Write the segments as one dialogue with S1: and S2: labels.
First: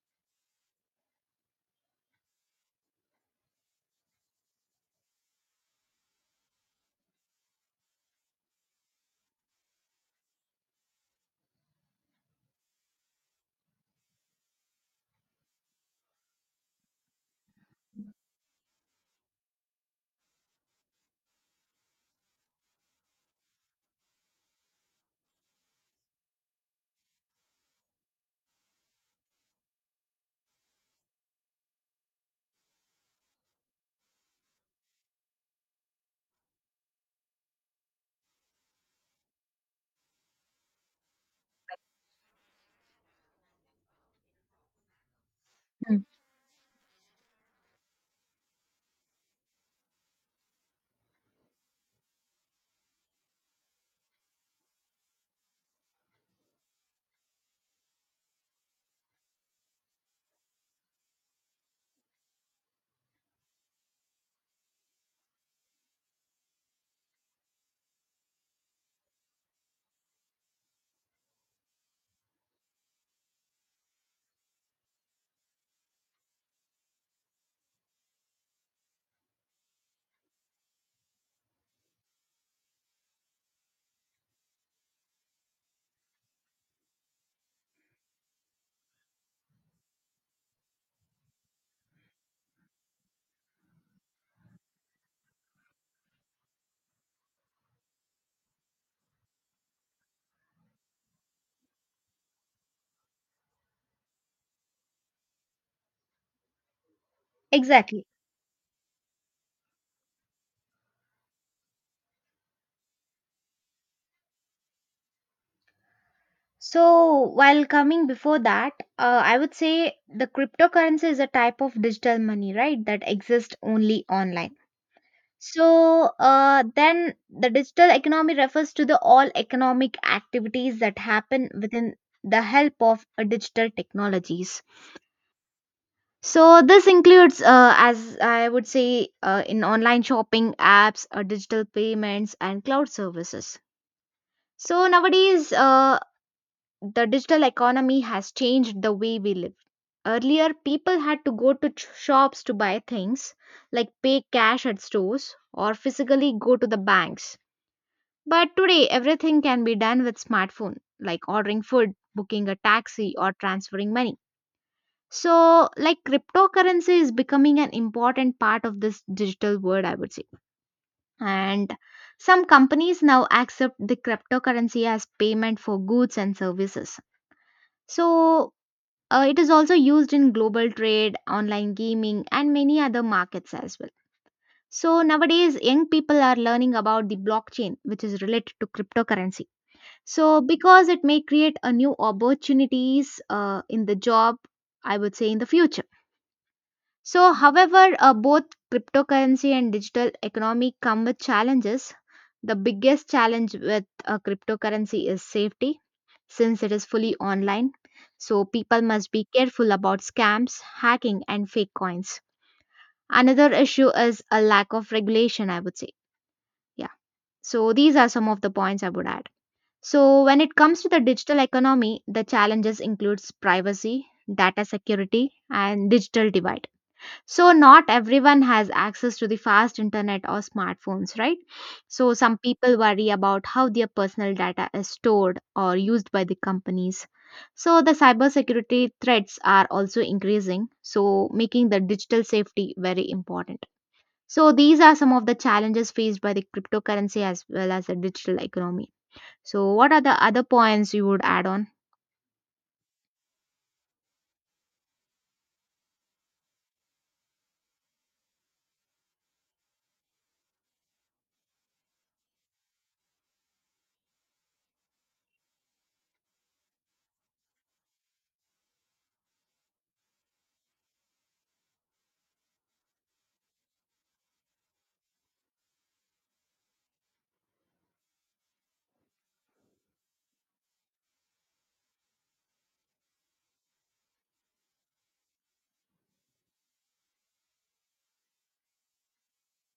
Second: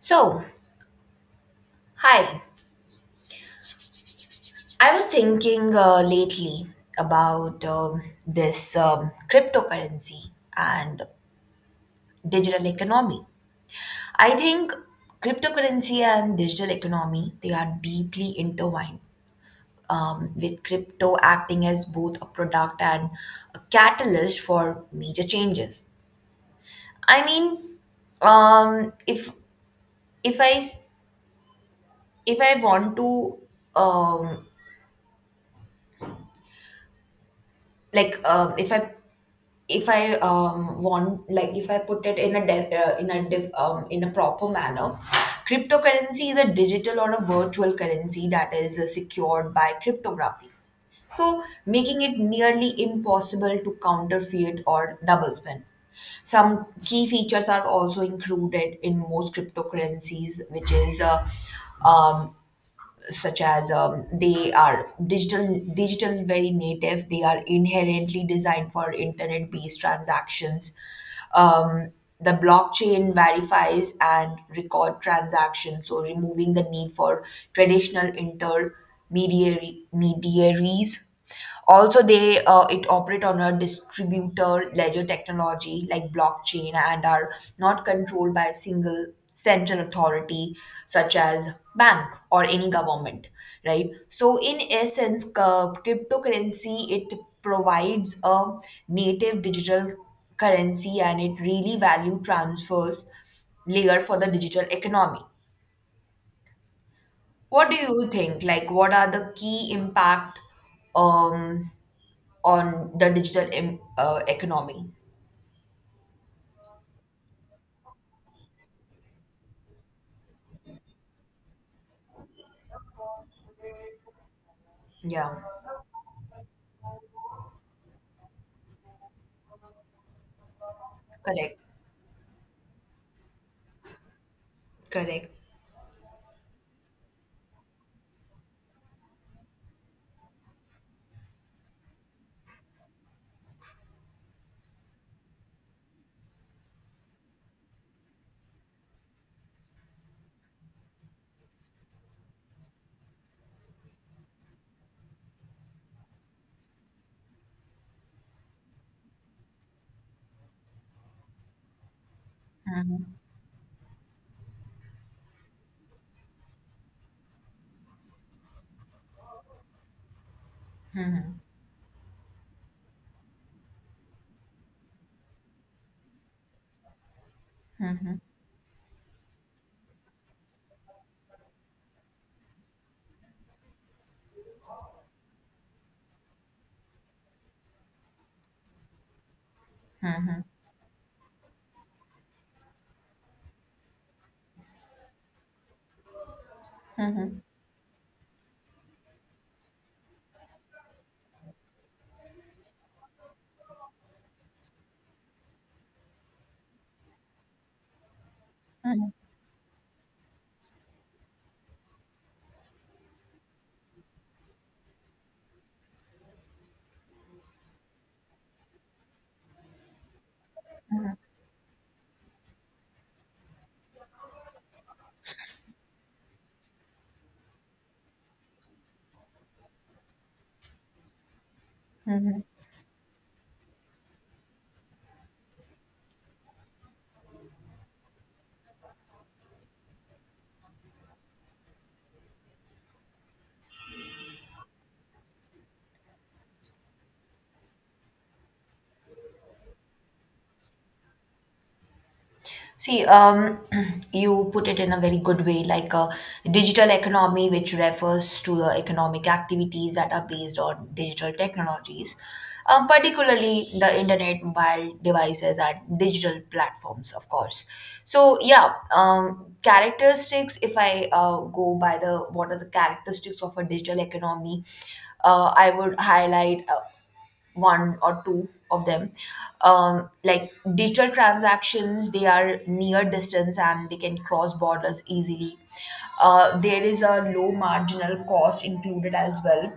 S1: So, hi. I was thinking lately about this cryptocurrency and digital economy. I think cryptocurrency and digital economy they are deeply intertwined. With crypto acting as both a product and a catalyst for major changes. I mean, um, if if I s- if I want to um, like uh, if I if I want, if I put it in a in a proper manner,
S2: Mm,
S1: cryptocurrency is a digital or a virtual currency that is secured by cryptography. So, making it nearly impossible to counterfeit or double spend. Some key features are also included in most cryptocurrencies, which is um, such as they are digital very native, they are inherently designed for internet based transactions. um, the blockchain verifies and record transactions, so removing the need for traditional intermediary mediaries. Also, they it operate on a distributor ledger technology like blockchain and are not controlled by a single central authority such as bank or any government, right? So, in essence, cryptocurrency it provides a native digital currency and it really value transfers layer for the digital economy. What do
S2: exactly.
S1: you think? Like, what are the key impact? Um, on the digital economy.
S2: So, while coming before that, I would say the cryptocurrency is a type of digital money, right, that exists only online.
S1: Yeah,
S2: So, then the digital economy refers to the all economic activities that happen
S1: correct,
S2: within the help of digital technologies.
S1: correct.
S2: So, this includes, as I would say, in online shopping apps, digital payments, and cloud services. So nowadays, the digital economy has changed the way we live. Earlier, people had to go to shops to buy things, like pay cash at stores or physically go to the banks. But today, everything can be done with smartphone, like ordering food, booking a
S1: Hmm.
S2: taxi, or transferring money. So, like cryptocurrency is becoming an important part of this digital world, I would say. And some companies now accept the cryptocurrency as payment for goods and services. So, it is also used in global trade, online gaming, and many other markets as well. So nowadays, young people are learning about the blockchain, which is related to cryptocurrency. So because it may create a new opportunities in the job, I would say in the future. So,
S1: Hmm.
S2: however, both cryptocurrency and digital economy come with challenges. The biggest challenge with cryptocurrency is safety since it is fully online. So people must be careful about scams, hacking, and fake coins. Another issue is a lack of regulation, I would say. Yeah. So these are some of the points I would add. So when it comes to the digital economy, the challenges includes privacy, data security, and digital divide. So, not everyone has access to the fast internet or smartphones, right? So, some
S1: Hmm.
S2: people worry about how their personal data is stored or used by the companies. So, the cybersecurity threats are also increasing, so, making the digital safety very important. So, these are some of the challenges faced by the cryptocurrency as well as the digital economy. So, what are the other points you would add on?
S1: See, you put it in a very good way, like a digital economy, which refers to the economic activities that are based on digital technologies, particularly the internet, mobile devices, and digital platforms, of course. So, yeah, characteristics, if I go by the what are the characteristics of a digital economy, I would highlight. One or two of them, like digital transactions they are near distance and they can cross borders easily. There is a low marginal cost included as well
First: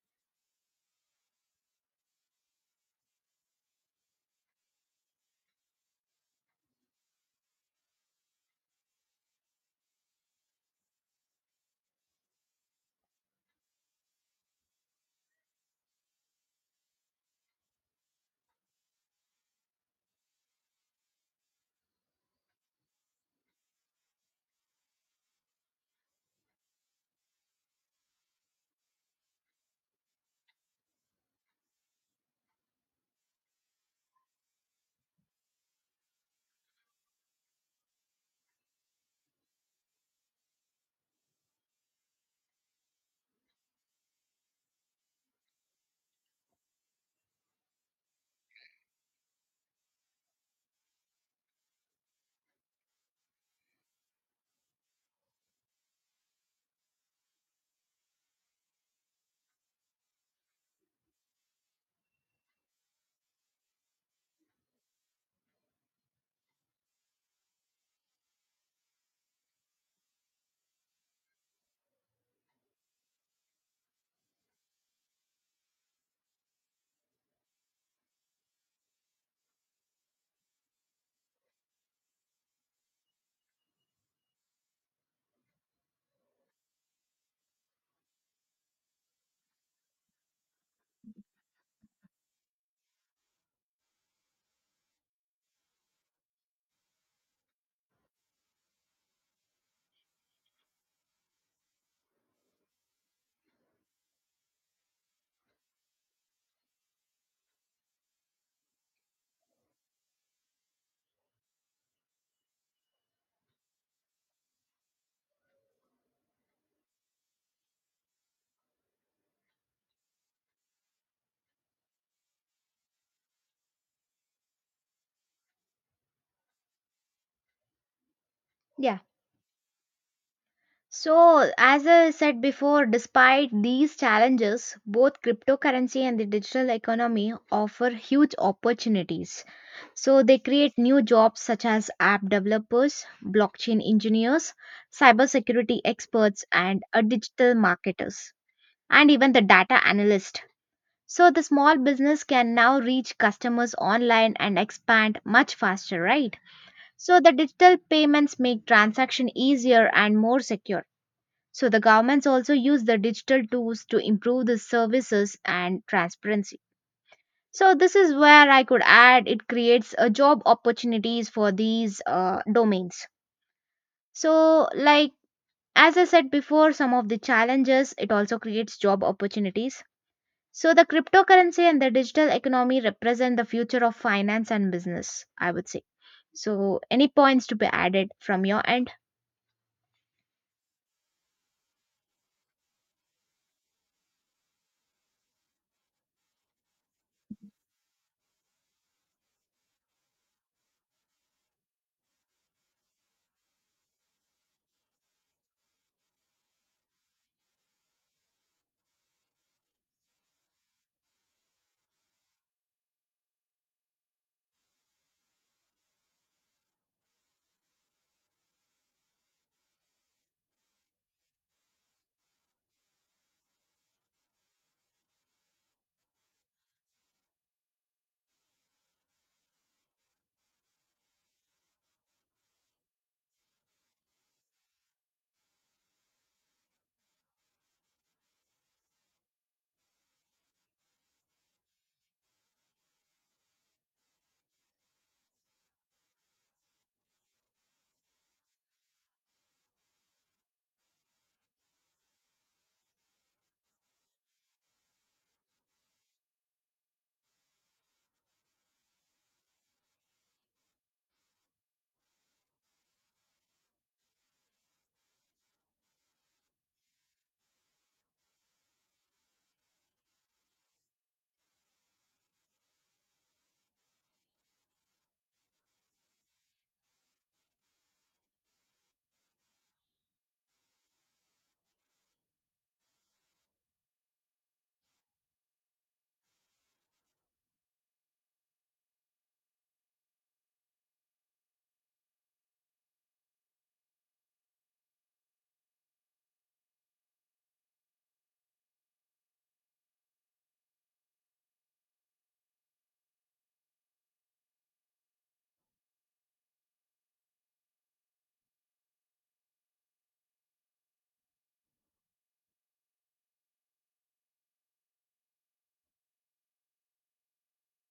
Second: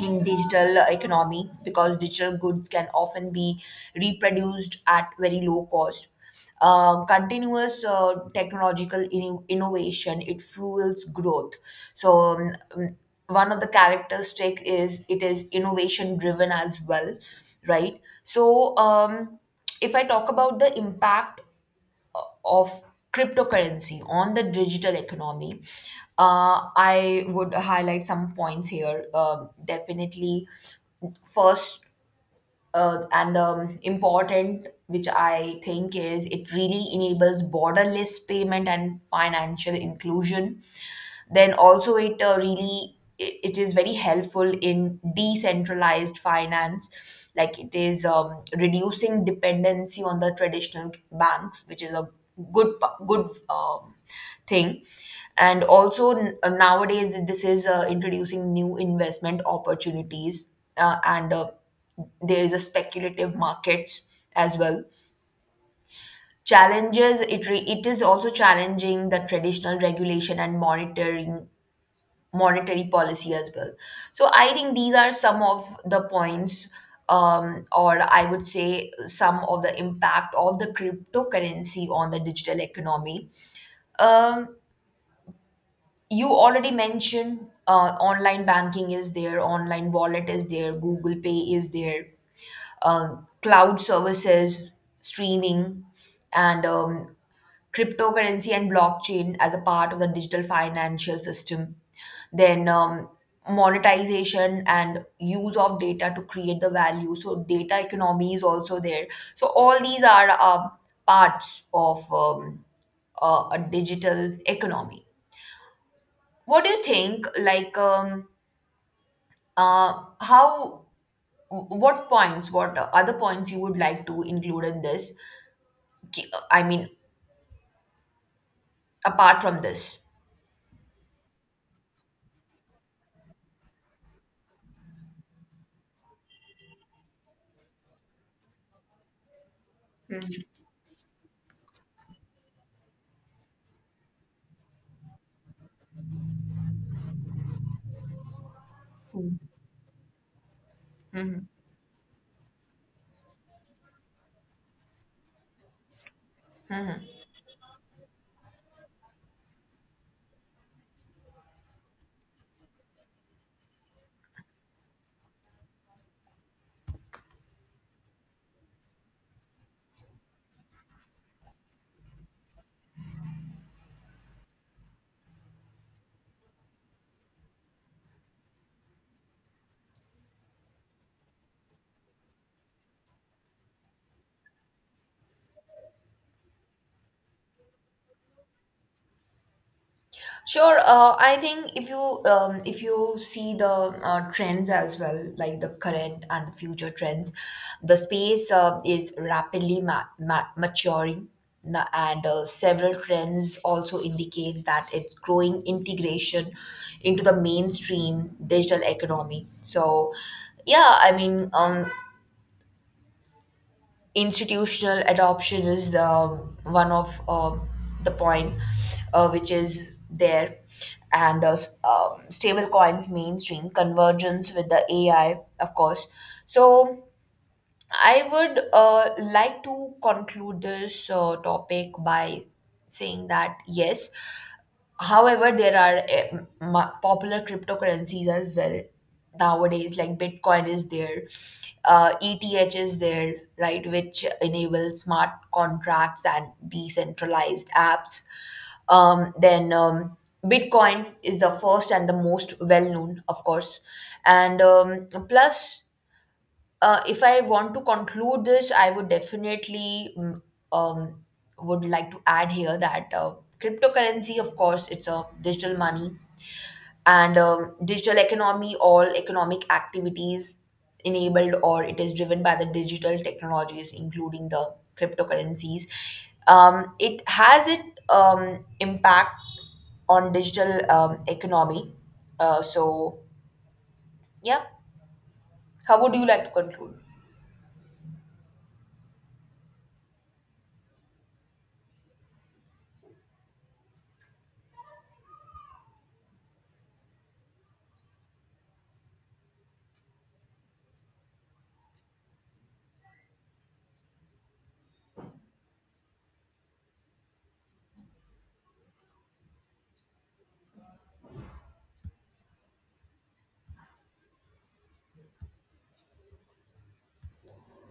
S1: in digital economy because digital goods can often be reproduced at very low cost. Continuous technological innovation it fuels growth. So one of the characteristic is it is innovation driven as well, right? So if I talk about the impact of cryptocurrency on the digital economy, I would highlight some points here. Definitely, first and important which I think is it really enables borderless payment and financial inclusion. Then also it really it is very helpful in decentralized finance, like it is reducing dependency on the traditional banks, which is a good thing. And also nowadays this is introducing new investment opportunities and there is a speculative markets as well. Challenges, it is also challenging the traditional regulation and monitoring monetary policy as well. So I think these are some of the points, or I would say some of the impact of the cryptocurrency on the digital economy. um, you already mentioned online banking is there, online wallet is there, Google Pay is there, cloud services, streaming, and cryptocurrency and blockchain as a part of the digital financial system. Then monetization and use of data to create the value. So data economy is also there. So all these are parts of a digital economy. What do you think? Like, how? What points? What other points you would like to include in this? I mean,
S2: Yeah.
S1: apart from this?
S2: So, as I said before, despite these challenges, both cryptocurrency and the digital economy offer huge opportunities. So, they create new jobs such as app developers, blockchain engineers, cybersecurity experts, and digital marketers, and even the data analyst. So, the
S1: Mhm.
S2: small business can now reach customers online and expand much faster, right? So, the digital payments make transaction easier and more secure so the governments also use the digital tools to improve the services and transparency. So this is where I could add it creates a job opportunities for these domains. So like as I said before, some of the challenges it also creates job opportunities. So the cryptocurrency and the digital economy represent the future of finance and business, I would say. So any points to be added from your end?
S1: Sure. I think if you see the trends as well, like the current and the future trends, the space is rapidly maturing. And several trends also indicates that it's growing integration into the mainstream digital economy. So, yeah, I mean, institutional adoption is the one of the point which is there. And stable coins mainstream convergence with the AI, of course. So I would like to conclude this topic by saying that yes. However, there are popular cryptocurrencies as well nowadays, like Bitcoin is there, ETH is there, right, which enable smart contracts and decentralized apps. Then Bitcoin is the first and the most well known, of course, and plus if I want to conclude this, I would definitely um, would like to add here that cryptocurrency, of course, it's a digital money. And digital economy. All economic activities enabled or it is driven by the digital technologies, including the cryptocurrencies. It has it impact on digital economy. So yeah, how would you like to conclude?